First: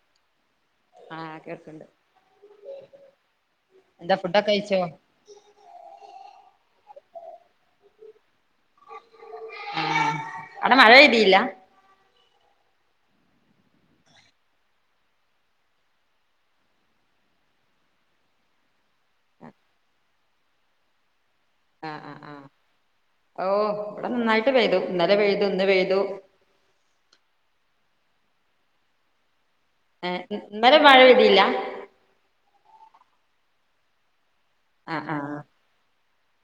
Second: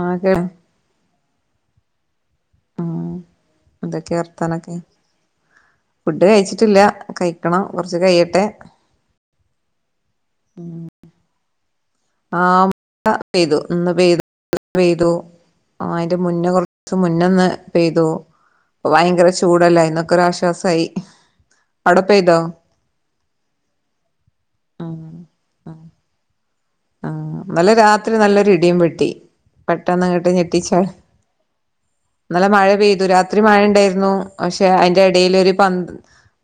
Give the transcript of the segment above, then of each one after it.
ആകെ ആ കേക്ക്ണ്ട് ആഹ് എന്തൊക്കെ എന്താ ഫുഡൊക്കെ വർത്താനൊക്കെ കഴിച്ചോ ഫുഡ് കഴിച്ചിട്ടില്ല കഴിക്കണം കൊർച്ച് കയ്യട്ടെ അവടെ മഴ പെയ്തില്ല ആ വടെ പെയ്തു ഇന്ന് പെയ്തു ആ അയ്ന്റെ മുന്നെ കൊർച്ച് മുന്നൊന്ന് പെയ്തു ഭയങ്കര ചൂടല്ലേ അയ്ന്നൊക്കൊരാശ്വാസായി ആ ആ ആ ഓ ഇവടെ നന്നായിട്ട് പെയ്തു ഇന്നലെ പെയ്തു ഇന്ന് പെയ്തു ആ നല്ല രാത്രി നല്ലൊരു ഇടിയും വെട്ടി ഏഹ് പെട്ടെന്നങ്ങട്ട് ഇന്നലെ ഞെട്ടിച്ചാടി മഴ പെയ്തില്ല ഇന്നലെ മഴ പെയ്തു രാത്രി മഴണ്ടേന്നു പക്ഷെ അയ്ന്റെ ആഹ് ആഹ് എടേലൊര് പ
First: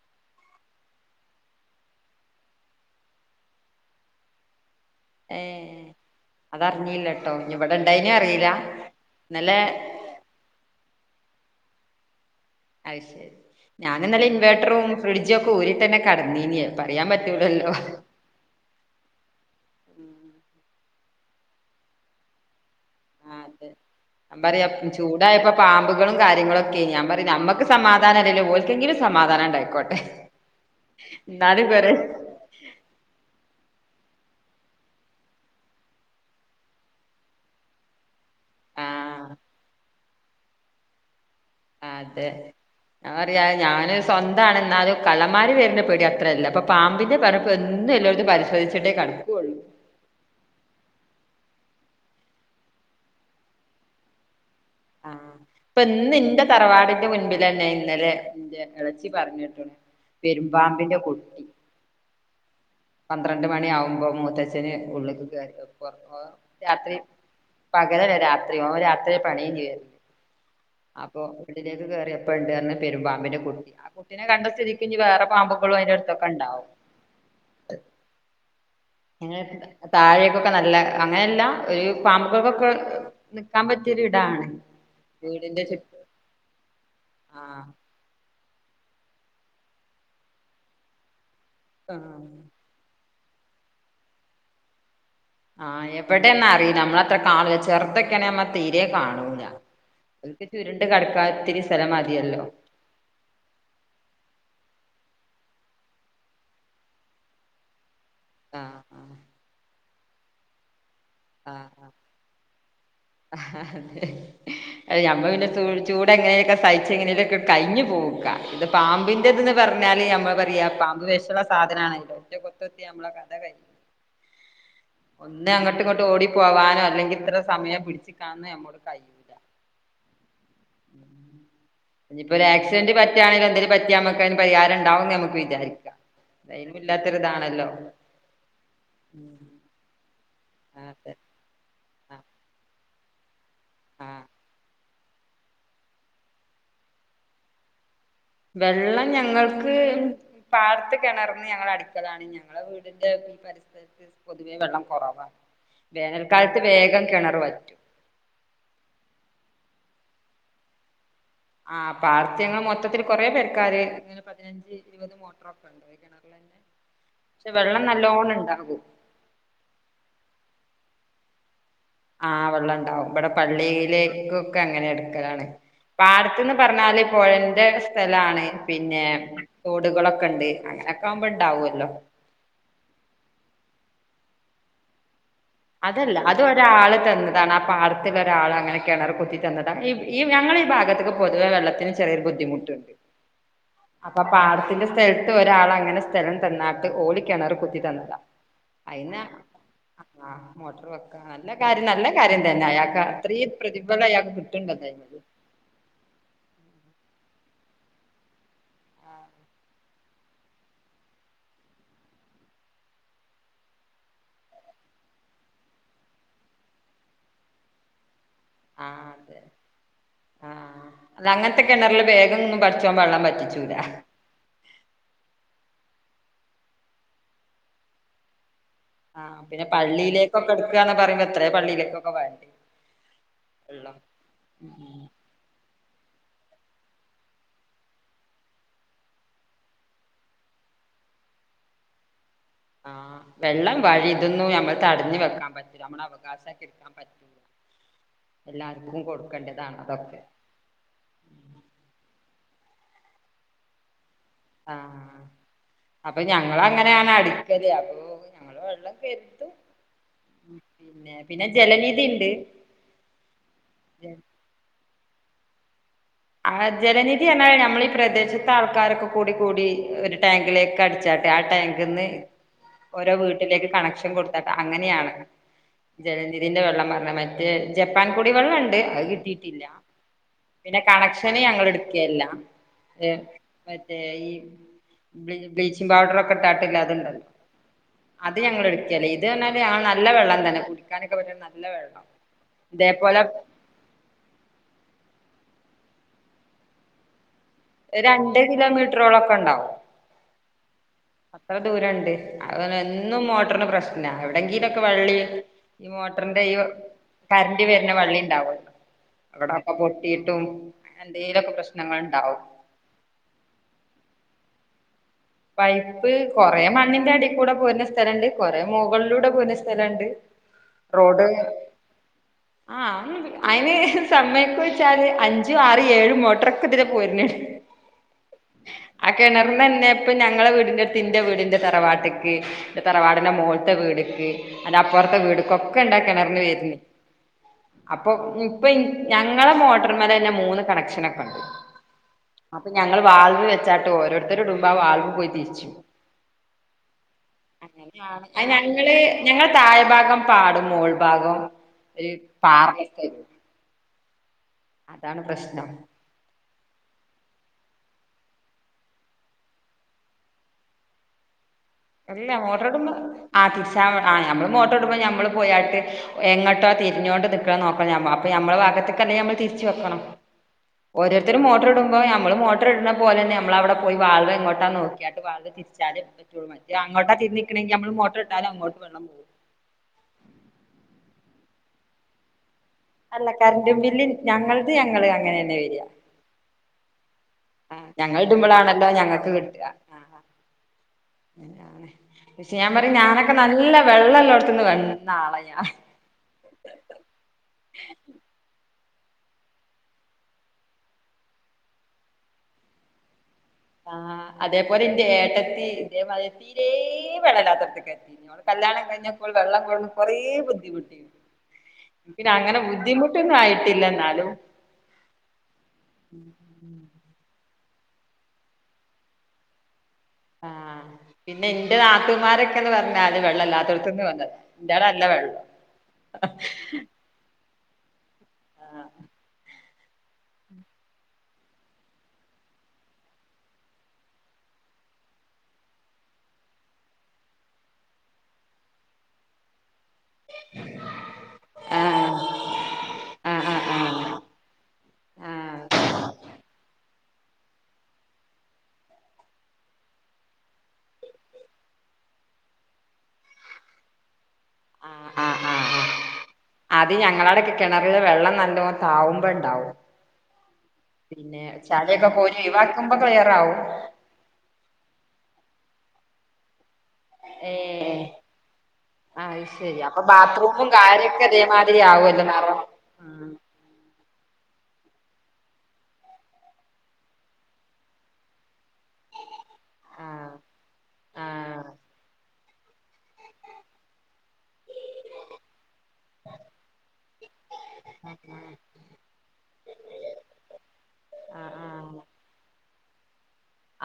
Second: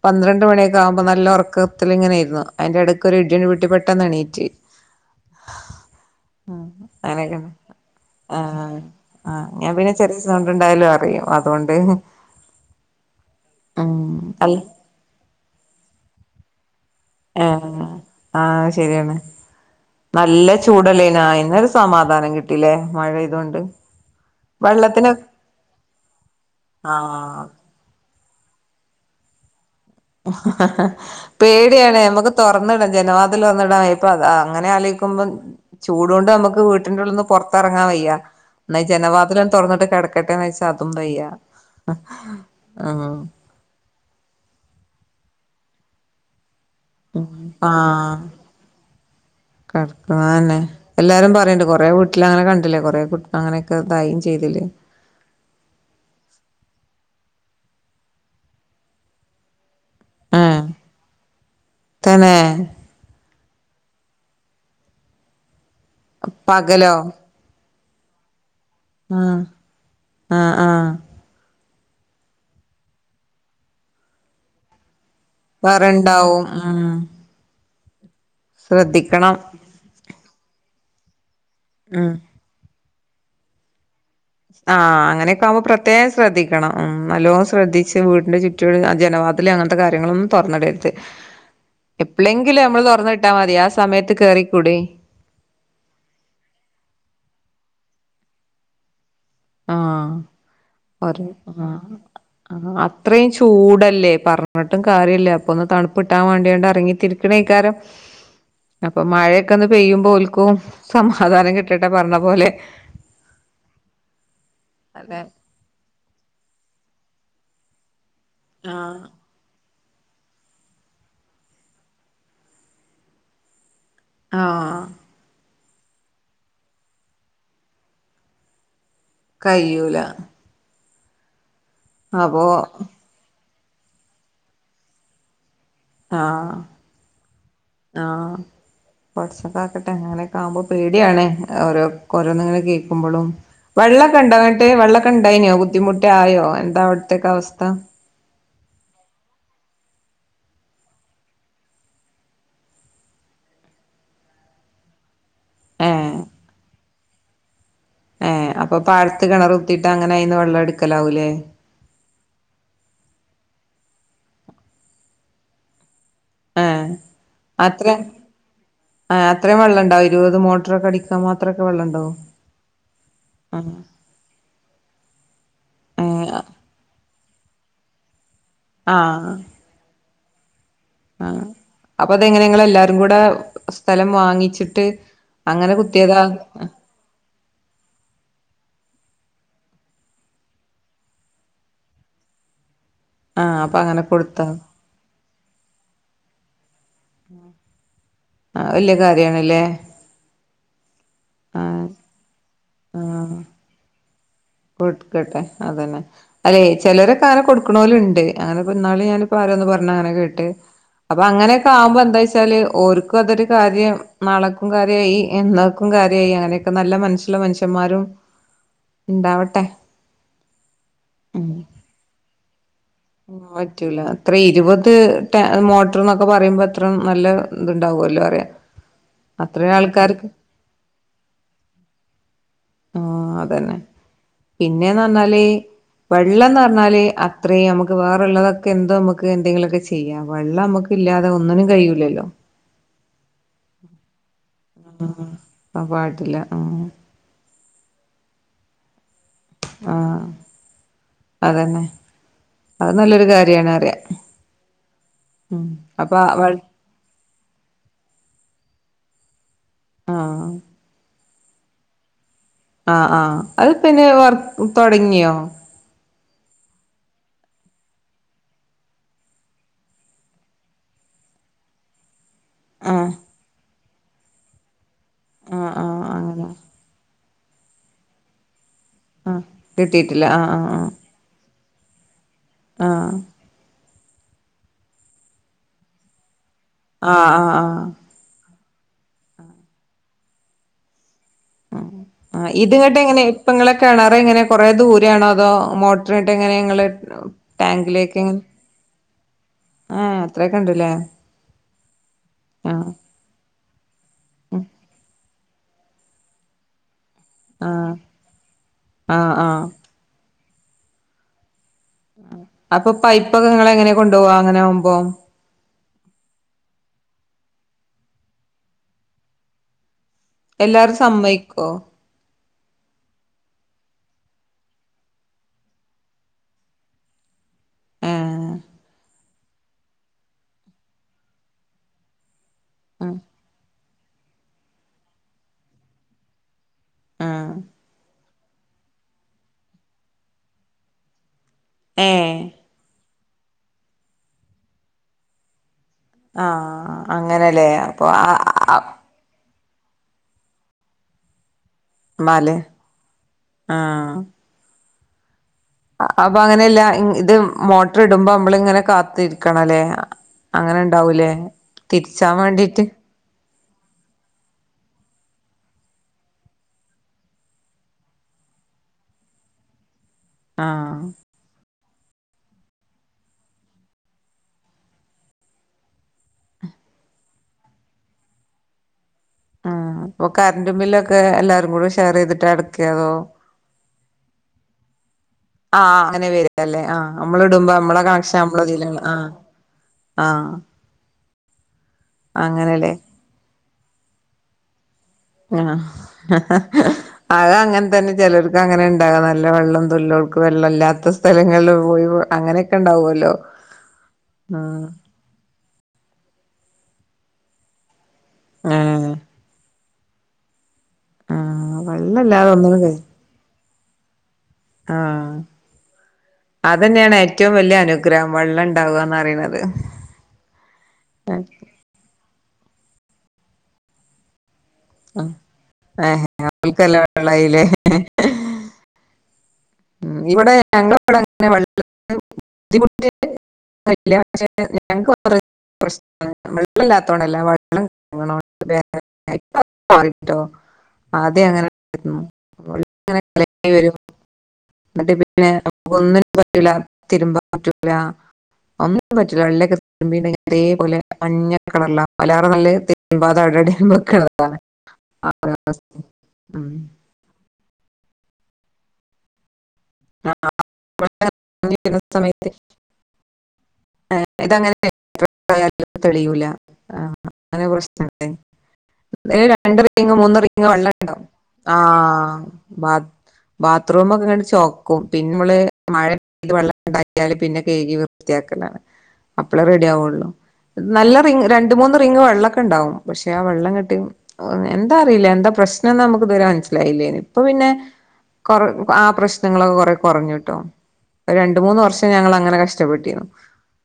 പന്ത്രണ്ട് മണിയൊക്കാകുമ്പോ നല്ല ഉറക്കത്തിലിങ്ങനെന്നു അയ്ന്റെടക്കൊരു ഇടി അങ്ങട്ട് പൊട്ടി പെട്ടെന്നെണീറ്റ് ഏഹ് അതറിഞ്ഞില്ലട്ടോ അങ്ങനൊക്കെണ് ഇനി ഇവിടെ ഇണ്ടായിനെ ആ അറിയില്ല ആ ഇന്നലെ ഞാൻ പിന്നെ ചെറിയ സൗണ്ട് ണ്ടായാലും അറിയും അതോണ്ട് അത് ശെരി ഞാന്ന്നലെ അല്ല ഇൻവേട്ടറും ഫ്രിഡ്ജൊക്കെ ഊരിത്തെന്നെ കെടന്യീനത് പറയാൻ പറ്റൂലല്ലോ ആ ശെരിയാണ് നല്ല ചൂടല്ലേനോ അയ്ന്നൊരു സമാധാനം കി ട്ടിലേ മഴ ആഹ് പെയ്തോണ്ട് അതെ ഞാൻ പറയാ വെള്ളത്തിന് ചൂടായപ്പോ പാമ്പുകളും കാര്യങ്ങളൊക്കെ ഞാൻ പറയ ആഹ് ഞമ്മ ക്ക് സമാധാനല്ലെങ്കിലും ഓൽക്കെങ്കിലും സമാധാനം ണ്ടായിക്കോട്ടെ പേടിയാണ് നമ്മക്ക് തൊർന്നിടാ ജനവാതില് തൊർന്നിടാപ്പങ്ങനെ ആലോയ്ക്കുമ്പം ചൂടോണ്ട് നമ്മക്ക് വീട്ടിന്റെ ഉള്ള്ന്ന് പൊർത്തെർങ്ങാൻ വെയ്യ ന്നാ ആഹ് ജനവാതലം തൊറ്ന്നിട്ട് ക്കട്ക്കട്ടെന്ന് വെച്ച അതും വെയ്യ അതെ ഞാൻപറയാ ഞാന് സ്വന്തണ് ന്നലും കള്ളര് വെര്ന്നന്റെ പേടി അത്രല്ല അപ്പൊ പാമ്പിന്റെ ഉം പറഞ്ഞപ്പോ എന്നും എല്ലായിടത്തും പരിശോധിച്ചിട്ടേ ക്കെടക്കുള്ളൂ കെടക്ക്ണതന്നെ എല്ലാരും പറിണ്ട് കൊറേ വീട്ടിൽ അങ്ങനെ കണ്ടില്ലേ കൊറെേ കുട്ട അങ്ങനെക്കെ ഇതായിം ചെയ്തിലെ ആഹ് ഇപ്പൊ ഇന്ന് ന്റെ തറവാടിന്റെ മുൻപിലന്നെ ഇന്നലെ ന്റെ ഇളച്ചി പറഞ്ഞെട്ടു ആഹ് പെരുമ്പാമ്പിന്റെ കുട്ടി തന്നെ പന്ത്രണ്ട് മണിയ ആകുമ്പോ മൂത്തച്ഛന് ഉള്ളേക്ക് കേറിയൊക്കുമ്പോ പകലോ രാത്രി പകലല്ല രാത്രി ഓൻ രാത്രിയാ ആഹ് പണി കഴിഞ്ഞ് വരുന്ന് ആഹ് ആഹ് അപ്പൊ വീട്ടിലേക്ക് കയറിയപ്പണ്ട് റ്ഞ്ഞു പെരുമ്പാമ്പിന്റെ കുട്ടി ആ കുട്ടിനെ കണ്ട സ്ഥിതിക്ക് ഇഞ്ഞി വേറെ പാമ്പുകളും അതിന്റെ അടുത്തൊക്കെ വേറെണ്ടാവും ണ്ടാവും ശ്രദ്ധിക്ക അങ്ങനെ താഴേക്കൊക്കെ നല്ല അങ്ങനെയല്ല ഒരു ഉം പാമ്പക്കൾക്കൊക്കെ നിക്കാൻ പറ്റിയ ഒരിടാണ് ആഹ് അങ്ങനെയൊക്കെ ആകുമ്പോ പ്രത്യേകം ശ്രദ്ധിക്കണം ഉം നല്ലോണം ആഹ് ശ്രദ്ധി ശ്രദ്ധിച്ച് വീടിന്റെ ചുറ്റുള്ള ജനവാതില് അങ്ങന്ത്തെ കാര്യങ്ങളൊന്നും തൊറന്ന്ടരുത് ആഹ് എപ്പഴെങ്കിലും നമ്മള് തൊറ്ന്ന്ട്ടാ മതി ആഹ് സമയത്ത് കേറിക്കൂടയ് ആഹ് എവിടെ നാറീല നമ്മളത്രെ കാണൂല ചെറുതൊക്കെ നമ്മള് തീരെേ കാണൂല ആഹ് അറ്റക്ക് ചുരുണ്ട് ഒരു കടക്കാൻ ഇത്തിരി സ്ഥലം ആഹ് മതിയല്ലോ ആഹ് അത്രയും ചൂടല്ലേ പറ്ഞ്ട്ടും കാര്യല്ല അപ്പോ ഒന്ന് തണുപ്പ് കിട്ടാൻ വേണ്ടിട്ട് ഇറങ്ങിത്തിരിക്കണേക്കാരം ആഹ് [unintelligible] അപ്പൊ ആഹ് മഴയൊക്കെന്ന് പെയ്യുമ്പോ ഓൽക്കും സമാധാനം കിട്ടട്ടെ പറഞ്ഞ പോലെ ആഹ് അതെ ഞമ്മള് പിന്നെ ചൂട് എങ്ങനെലൊക്കെ സയ്ച്ച് എങ്ങനെലൊക്കെ കയ്ഞ്ഞു പോകുക്ക ഇത് ആഹ് പാമ്പിനെ ഇതന്ന് പറഞ്ഞാല് ഞമ്മള് പറയാ പാമ്പ് വെഷള്ള സാധനാണല്ലോ ഒറ്റ കുത്ത്ത്തിയാൽ നമ്മളെ കഥ കഴിഞ്ഞു ആഹ് ഒന്ന് അങ്ങോട്ട് ഇങ്ങോട്ട് ഓടി പോവാനോ അല്ലെങ്കിൽ ഇത്ര സമയം പിടിച്ചിക്കാനോ നമ്മോട് കയില്ല ക്കയ്യൂല ഇനിപ്പോ അപ്പോ ഒരു ആക്സിഡന്റ് പറ്റാണെങ്കില് എന്തെിലും പറ്റാ നമുക്ക്തിന് പരിഹാര ഉണ്ടാവും നമക്ക് വിചാരിക്ക ആഹ് എല്ലില്ലാതൊരു താണല്ലോ ആഹ് പടച്ചോൻ കാക്കട്ടെ അങ്ങനെയൊക്കെ ആവുമ്പോ അതെ പേടിയാണ് ഓരോ ആഹ് ഓരോന്ന് ഇങ്ങനെ കേക്കുമ്പളും ആഹ് വെള്ളൊക്കെണ്ടങ്ങട്ടെ വെള്ളക്കെണ്ടയ്നോ ബുദ്ധിമുട്ടായോ എന്താ അവിട്തൊക്കെ അവസ്ഥ വെള്ളം ഞങ്ങൾക്ക് പാട്ത്ത് കെണർന്ന് ഞങ്ങൾ അടിക്കലാണ് ഞങ്ങളെ വീടിന്റെ പരിസരത്ത് പൊതുവെ വെള്ളം കൊറവാ ഏഹ് വേനൽക്കാലത്ത് വേഗം കെണറ് വറ്റും ഏഹ് അപ്പോ പാടത്ത് കെണറ് കുത്തീട്ട് അങ്ങനെ അതിന്ന് വെള്ളം ട്ക്കലാവൂല്ലേ ആഹ് പാടത്ത് ഞങ്ങൾക്ക്‌ മൊത്തത്തില് കൊറെ പെരക്കാര് ഇങ്ങനെ പതിനഞ്ച് ഇരുപത് മോട്ടോറൊക്കെ ഉണ്ട് കിണറിലന്നെ ആഹ് പക്ഷെ വെള്ളം അത്രെ നല്ലോണം ഉണ്ടാകും ആഹ് അത്രയും വള്ളംണ്ടാവോ ഇരുപത് മോട്ടറൊക്കെ അടിക്കാ മാത്രമൊക്കെ വെള്ളണ്ടാവോ ആഹ് വെള്ളം ണ്ടാവും ഇവിടെ പള്ളിയിലേക്ക് അങ്ങനെ എടുക്കലാണ് ഏഹ് പാടത്ത്ന്ന് പറഞ്ഞാല് പുഴന്റെരു സ്ഥലാണ് പിന്നെ ആഹ് തോടുകളൊക്കെ ഉണ്ട് അങ്ങന ആഹ് അപ്പൊ അതെങ്ങനെ നിങ്ങൾ എല്ലാരും കൂടെ സ്ഥലം വാങ്ങിച്ചിട്ട് അങ്ങനെ കുത്തിയതാ ആളെ തന്ന് അതാണ് ആ പടത്ത് ഒരാൾ അങ്ങനെ കിണർ കുത്തി തന്നതാ ഈ ഞങ്ങളുടെ ഈ ഭാഗത്തേ പൊതുവെ വെള്ളത്തിന് ചെറിയൊരു ബുദ്ധിമു ആഹ് അങ്ങനെ അപ്പൊ കൊടുത്താ പാടത്തിന്റെ സ്ഥലത്ത് ഒരളങ്ങനെ സ്ഥലം തന്ന ട്ട് ഓളി കേണറ് കുത്തി തന്നതാ ആ വല്ലിയ കാര്യണല്ലേ ആഹ് മോട്ടർ വെക്ക നല്ല കാര്യം നല്ല കാര്യം തന്നെ അയാൾക്ക് ആഹ് അത്രയും പ്രതിഫലം അയാൾക്ക് കിട് കൊടുക്കട്ടെ അതന്നെ അതെ ചിലരക്കെ ആനെ കൊടുക്കണോര് ഉണ്ട് ഇന്നാള് ഞാനിപ്പ ആരാന്ന് പറഞ്ഞ അങ്ങനെ കേട്ട് അപ്പൊ അങ്ങനൊക്കെ ആവുമ്പോ എന്താ വെച്ചാല് ഓർക്കും അതൊരു കാര്യം നാളക്കും കാര്യായി എന്നാ ക്കും കാര്യായി അങ്ങനെയൊക്കെ നല്ല മനസ്സുള്ള മനുഷ്യന്മാരും ഉണ്ടാവട്ടെ ആഹ് അത് അങ്ങനത്തെ കിണറില് വേഗം ഒന്നും ബ ഉം പറ്റൂല അത്ര ഇരുപത് ട മോട്ടർ എന്നൊക്കെ പറയുമ്പോ അത്ര നല്ല ഇത്ണ്ടാവുമല്ലോ അറിയ ആഹ് പിന്നെ അത്രയും ആൾക്കാർക്ക് പള്ളിലേകൊക്കോ എടുകയന്ന് പറയ്പോ എത്രേ പള്ളിയിലേക്കൊക്കെ വേണ്ടേ ആഹ് അതന്നെ വെള്ളം ഉം. പിന്നേന്ന്റഞ്ഞാല് വെള്ളന്ന്ർഞ്ഞാല് അത്രയും നമുക് ക്ക് വേറള്ളതൊക്കെ എന്തോ നമുക്ക് എന്തെിലൊക്കെ ചെയ്യ വെള്ളം നമുക്ക് ഇല്ലാതെ ഒന്നിനും കഴിയൂല്ലല്ലോ ആഹ് വെള്ളം വഴി ഇതൊന്നും നമ്മൾ തടഞ്ഞു വെക്കാൻ പറ്റൂ ആഹ് നമ്മള പാടില്ല അവകാശം ഒക്കെ ആഹ് എടുക്കാൻ പറ്റല്ല എല്ലാർക്കും കൊടുക്കും ആഹ് അതന്നെ അത് നല്ലൊരു കാര്യണ അറിയാം ആഹ് അപ്പൊ ഞങ്ങളങ്ങ അ അടിക്കല് അപ്പ ഞങ്ങ വെള്ളം കരുത്തും ആഹ് പിന്നെ പിന്നെ ജല രീതി ഇണ്ട് ആഹ് ആഹ് അത് പിന്നെ വർക്ക്‌ തുടങ്ങിയോ ആഹ് ജലനിധി എന്നാൽ നമ്മൾ ഈ പ്രദേശത്തെ ആൾക്കാരൊക്കെ കൂടി കൂടി ഒരു ടാങ്കിലേക്ക് അട ച്ചട്ടെ ആഹ് ടാങ്ക്ന്നു ആഹ് ഓരോ വീട്ടിലേക്ക് കണക്ഷൻ കൊടുത്താട്ട അങ്ങനെയാണ് ആഹ് ആഹ് അങ്ങനെ ജനനിധന്റെ വെള്ളം പറഞ്ഞ മറ്റേ ജപ്പാൻ കൂടി വെള്ളം ഉണ്ട് അത് കിട്ടിയിട്ടില്ല കിയിട്ടില്ല ആഹ് ആഹ് പിന്നെ ആഹ് കണക്ഷന് ഞങ്ങടെ എടുക്കയല്ല ആഹ് ആഹ് മറ്റേ ഈ ബ്ലീച്ചിങ് പൌഡർ ഒക്കെ ഇട്ടാട്ടില്ല അതുണ്ടല്ലോ ആഹ് ആഹ് ആഹ് അത് ഞങ്ങൾ എടുക്കല്ലേ ഇത് പറഞ്ഞാ ഞങ്ങള് നല്ല വെള്ളം തന്നെ കുടിക്കാൻ ഒക്കെ പറ്റുന്ന നല്ല വെള്ളം ആഹ് ഇതങ്ങോട്ട് ഇതേപോലെ എങ്ങനെ ഇപ്പങ്ങളെ കിണാറ് ഇങ്ങനെ കൊറെ ദൂരെ ആണോ അതോ മോട്ടർ ഇട്ട എങ്ങനെ ഇങ്ങള് ഒരണ്ട് കിലോമീറ്ററോളം ഒക്കെ ഉണ്ടാവും ഏഹ് അത്രയൊക്കെ ഉണ്ടല്ലേ അത്ര ദൂരണ്ട് അത് വന്ന് എൻ ഒന്നും മോട്ടറിന് പ്രശ്ന എവിടെങ്കിലൊക്കെ വെള്ളി ഈ മോട്ടറിന്റെ ഈ കറന്റ്‌ ആ വരുന്ന വള്ളി ഉണ്ടാവല്ലോ ആ ആ അവിടെ അപ്പൊട്ടിയിട്ടും എന്തലൊക്കെ പ്രശ്നങ്ങൾ ഉണ്ടാവും അപ്പൊ പൈപ്പ് ഒക്കെ നിങ്ങളെങ്ങനെയ കൊണ്ടുപോകാ അങ്ങനെ ആവുമ്പോ പൈപ്പ് കുറെ മണ്ണിന്റെ അടി കൂടെ പോരുന്ന സ്ഥലം ഇണ്ട് കുറെ മുകളിലൂടെ പോരുന്ന സ്ഥലം ഇണ്ട് എല്ലാരും റോഡ് സമ്മയിക്കോ ആഹ് അ അയിന് സമയൊക്കെ വെച്ചാല് അഞ്ചും ആറ് ഏഴും മോട്ടറൊക്കെ ഇതിലേ പോരുന് ആഹ് ആഹ് കിണർന്ന് തന്നെപ്പൊ ഞങ്ങളെ വീടിന്റെടുത്തിന്റെ വീടിന്റെ തറവാട്ടക്ക് ആ തറവാടിന്റെ മോളത്തെ വീടക്ക് അതിന്റെ അപ്പറത്തെ വീടക്കൊക്കെ ഉണ്ടാക്കി കിണറിന്ന് വരുന്ന ആ അപ്പൊ ഇപ്പൊ ഞങ്ങളെ മോട്ടർ മേലെ തന്നെ മൂന്ന് കണക്ഷനൊക്കെ ഉണ്ട് ഏഹ് അപ്പൊ ഞങ്ങൾ വാൾവ് വെച്ചാട്ട് ഓരോരുത്തര് ഇടുമ്പോ ആഹ് വാൾവ് പോയി തിരിച്ചു ആഹ് അങ്ങനെയല്ലേ അപ്പൊ ഞങ്ങൾ താഴ് ഭാഗം പാടും മോൾ ഭാഗം ഒരു പാർ ആഹ് അതാണ് പ്രശ്നം അപ്പൊ അങ്ങനെ അല്ല ഇത് മോട്ടർ ഇടുമ്പോ നമ്മളിങ്ങനെ കാത്തിരിക്കണം അല്ലേ അങ്ങനെ ഉണ്ടാവൂലേ തിരിച്ചാൻ വേണ്ടിയിട്ട് ആഹ് തിരിച്ച ആഹ് നമ്മൾ മോട്ടർ ഇടുമ്പോൾ നമ്മൾ പോയട്ട് എങ്ങോട്ടോ തിരിഞ്ഞോണ്ട് നിൽക്കണം നോക്കണം അപ്പ ഞമ്മള ഭാഗത്തേക്കല്ലേ ഞമ്മള് തിരിച്ചു വെക്കണം ആഹ് ഒരറ്റ ഓരോരുത്തര് മോട്ടർ ഇടുമ്പോ നമ്മള് മോട്ടർ ഇടുന്ന പോലെ തന്നെ ഞമ്മള് അവിടെ പോയി വാൾവ് എങ്ങോട്ടാ നോക്കാട്ട് തിരിച്ചാലും പറ്റുള്ളൂ മറ്റേ അങ്ങോട്ടാണ് തിരിഞ്ഞു നൽക്കണെങ്കിൽ മോട്ടർ ഇട്ടാൽ അങ്ങോട്ട് വെള്ളം പോകും ആഹ് അപ്പൊ കറന്റ്റും ബില്ലൊക്കെ എല്ലാരും കൂടെ ഷെയർ ചെയ്തിട്ട് എടുക്ക് അല്ല കറന്റ്‌ ബില്ല് ഞങ്ങളത് ഞങ്ങള് അങ്ങനെ തന്നെ വരിക ആഹ് അങ്ങനെ വരില്ലേ ആഹ് നമ്മള് ഇടുമ്പോ ആ നമ്മള് ഞങ്ങൾ കണക്ഷൻ നമ്മള് അതില ഇടുമ്പോളാണല്ലോ ആഹ് ഞങ്ങൾക്ക് കിട്ടുക ആ ആഹ് പക്ഷെ ഞാൻ അങ്ങനെല്ലേ പറയും ഞാനൊക്കെ നല്ല വെള്ളം നല്ലാ വെള്ളം ഉള്ളടത്തുനിന്ന് വന്നു ആഹ് അത് അങ്ങനെ തന്നെ ചിലർക്ക് അങ്ങനെ ഉണ്ടാകാം നല്ല വെള്ളം തല്കൾക്ക് വെള്ളമല്ലാത്ത സ്ഥലങ്ങളിൽ പോയി അങ്ങനെയൊക്കെ ഉണ്ടാവുമല്ലോ ആഹ് അതേപോലെ ആഹ് എന്റെ ഏട്ടത്തി ഇതേ മാതിരി തീരേ വെള്ള ഇല്ലാത്തടുത്ത എത്തി കല്യാണം ഏഹ് കഴിഞ്ഞപ്പോൾ വെള്ളം കൊടുന്ന് കൊറേ ബുദ്ധിമുട്ടിണ്ട് ആഹ് പിന്നെ വെള്ളല്ലാതെ അങ്ങനെ ഒന്നിനും കഴി ബുദ്ധിമുട്ട് ന്നും ആയിട്ടില്ല എന്നാലും ആഹ് ഉം അത് തനെയാണ് ഏറ്റവും വലിയ അനുഗ്രഹം വെള്ളം ഉണ്ടാവുക എന്ന് പറയുന്നത് ആഹ് പിന്നെ എന്റെ നാത്തുൻമാരൊക്കെന്ന് പറഞ്ഞാല് വെള്ളം ഇല്ലാത്തോടത്തന്ന് വന്നത് എന്റെട അല്ല വേള്ളു വെള്ളായിലെ ഉം ഇവിടെ ഞങ്ങള ഇവിടെ അങ്ങനെ ബുദ്ധിമുട്ടല്ല പക്ഷെ ഞങ്ങക്ക് പ്രശ്ന വെള്ളം ഇല്ലാത്തോണ്ടല്ലാം വള്ളം [unintelligible] ഇപ്പോ അത് മാറിട്ടോ ആദ്യം അങ്ങനെരുന്നു ആഹ് [unintelligible] ആഹ് ആഹ് വരും ആഹ് എന്നിട്ട പിന്നെ ആഹ് നമുക്ക് ഒന്നിനും പറ്റുല തിരുമ്പാൻ പറ്റൂല ഒന്നും പറ്റില്ലെ വെള്ളൊക്കെ അതേപോലെ മഞ്ഞ കളറില വല നല്ല ആഹ് [unintelligible] ആഹ് ആഹ് [unintelligible] അത് ഞങ്ങളടൊക്കെ കിണറിലെ വെള്ളം നല്ലോ താവുമ്പോ ഉണ്ടാവും പിന്നെ ചാലയൊക്കെ കോരി സമയത്ത് ഒഴിവാക്കുമ്പോ ക്ലിയർ ആവും [unintelligible] ഇതങ്ങനെ തെളിയുല ആഹ് അന്നെ ഏഹ് കുറച്ച് അത് ശരി രണ്ട് അപ്പൊ റീങ് മൂന്ന് റീങ് ബാത്റൂമും കാര്യൊക്കെ വെള്ളണ്ടാവും ആ ഇതേമാതിരി ആവുമല്ലോ നറം ബാത്റൂമ ഒക്കെ കണ്ട് ചോ പിന്നെ നമ്മള് മഴത് വെള്ളം ഉണ്ടാക്കിയാല് പിന്നെ കഴകി വൃത്തിയാക്കലാണ് അപ്പളേ റെഡി ആവുള്ളു ആഹ് നല്ല റിങ് ആഹ് രണ്ട മൂന്ന് റിങ്ങ് വെള്ളമൊക്കെ ഉണ്ടാവും പക്ഷെ ആ വെള്ളം കെട്ടി എന്താ അറിയില്ല എന്താ പ്രശ്നംന്ന് നമുക്ക് ഇതുവരെ മനസ്സിലായില്ലേ ഇപ്പ പിന്നെ കൊറ ആ പ്രശ്ന ങ്ങളൊക്കെ കൊറ കുറഞ്ഞ ട്ടു ആഹ് രണ്ട ആഹ് മൂന്ന് ആഹ് വർഷം ഞങ്ങ അങ്ങനെ കഷ്ടപ്പെട്ടിരുന്നു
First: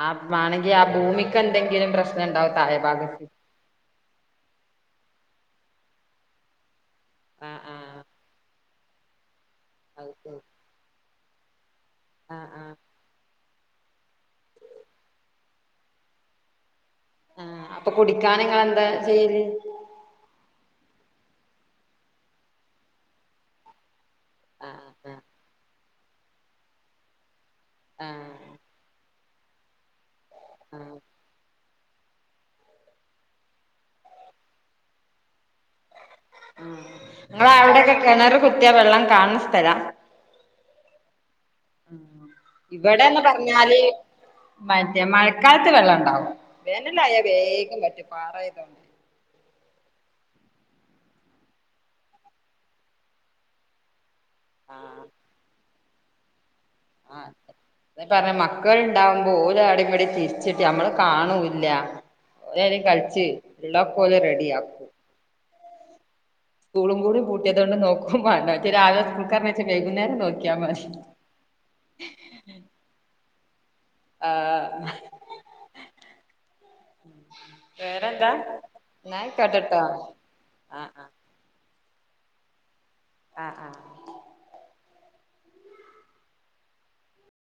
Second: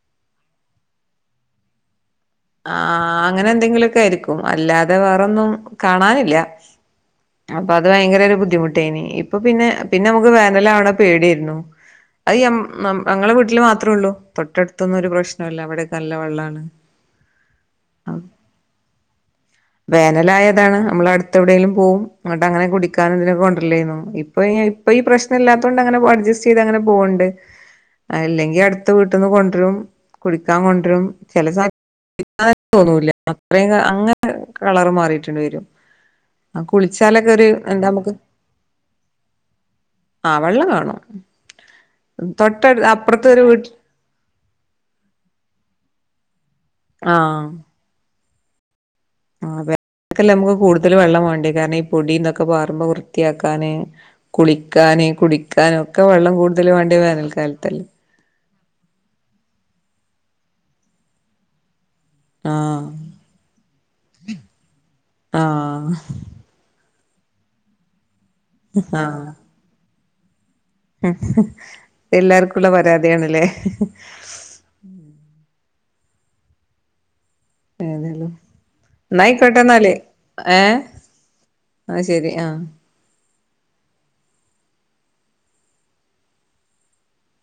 ആ ആണെങ്കിൽ ആ ഭൂമിക്ക് എന്തെങ്കിലും പ്രശ്നം ഉണ്ടാവും താഴെ ആഹ ഭാഗത്ത് അങ്ങനെ എന്തെങ്കിലുമൊക്കെ ആയിരിക്കും അല്ലാതെ വേറൊന്നും കാണാനില്ല ആഹ് അപ്പൊ അത് ആഹ് ഭയങ്കര ഒരു ബുദ്ധിമുട്ടായിനി ഇപ്പൊ പിന്നെ പിന്നെ അത് നമുക്ക് ശരി വേനല ആവണ പേടിായിരുന്നു ഐ ആഹ് ആം ആഹ് ഞങ്ങളോ വിട് വിട്ടിൽ മാത്രമേ ഉള്ളൂ തൊട്ടടുത്തൊന്നും ഒരു പ്രശ്നമല്ല അവിടെെ നല്ല വെള്ളമാണ് ആ അപ്പൊ കുടിക്കാൻ നിങ്ങെന്താ ചെയ്ല് വേനലായതാണ് നമ്മൾ അടുത്തെ എവിയേങ്കിലും പോവും ങ്ങോട്ട് അങ്ങനെ കുടിക്കാനും ഇതിനെ കൊണ്ടല്ലായരുന്നു ഇപ്പൊ ഇപ്പൊ ആഹ് ഈ ആഹ് പ്രശ്ന ഇല്ലാത്തൊണ്ട് അങ്ങനെ അഡ്ജസ്റ്റ് ചെയ്ത് അങ്ങനെ പോകണ്ട് ആഹ് അല്ലെങ്കിൽ അടു- ത്ത് വീട്ടന്ന് കൊണ്ടരും കുടിക്കാൻ ആഹ് കൊണ്ടരും ചേലെ ഇന്നെ തോന്നൂല അത്രയും അങ്ങനെ കളർ മാറിയിട്ടുണ്ട വരും കുളിച്ചാലൊക്കെ ഞ ഒരു എന്താ അവിടെൊക്കെ നമുക്ക് കിണറ് കുത്തിയാ വെള്ളം കാണ സ്ഥലം ആഹ വെള്ളം കാണും തൊട്ടടു ഇവിടെന്ന് അപ്പുറത്തെ ഒരു വീട്ടിൽ പറഞ്ഞാല് മറ്റേ മഴക്കാലത്ത് വെള്ളം ഉണ്ടാവും വേനല്ല അയാൽ ആഹ് വേഗും പറ്റും പാറയാ ൽ ആ വേനൽക്കെല്ല നമുക്ക് കൂടുതൽ വെള്ളം വേണ്ടേ കാരണം ഈ പൊടന്നൊക്കെ ബാറുമ്പോ വൃത്തിയാക്കാന് ആഹ് കുളിക്കാന് കുടിക്കാനും ഒക്കെ വെള്ളം കൂടുതൽ വേണ്ടി വേനൽക്കാലത്തല്ലേ അ പറഞ്ഞ മക്കൾണ്ടാവുമ്പോ ഓല അടിപടി തിരിച്ചിട്ട് നമ്മള് കാണൂല്ല ഓരരും ആഹ് കളിച്ചു ഉള്ളകെ ഓൽ റെഡിയ ആകും ആഹ സ്കൂളും കൂടി പുട്ടിയതുകൊണ്ട് നോക്കും മാണ്ടാ മറ്റൊരാവിലെ സ്കൂൾക്ക് പറഞ്ഞത് വൈുന്നേം നോക്കിയാ മതി ഉ എല്ലാർക്കുംള്ള പരാതിയാണല്ലേ ആ ആ വേറെന്താ ഏതായാലും എന്നാ എന്നായിക്കോട്ടെ ഐക്കോട്ടട്ടോ എന്നാല് ഏഹ് ഐശരി ആഹ് ആഹ് ആ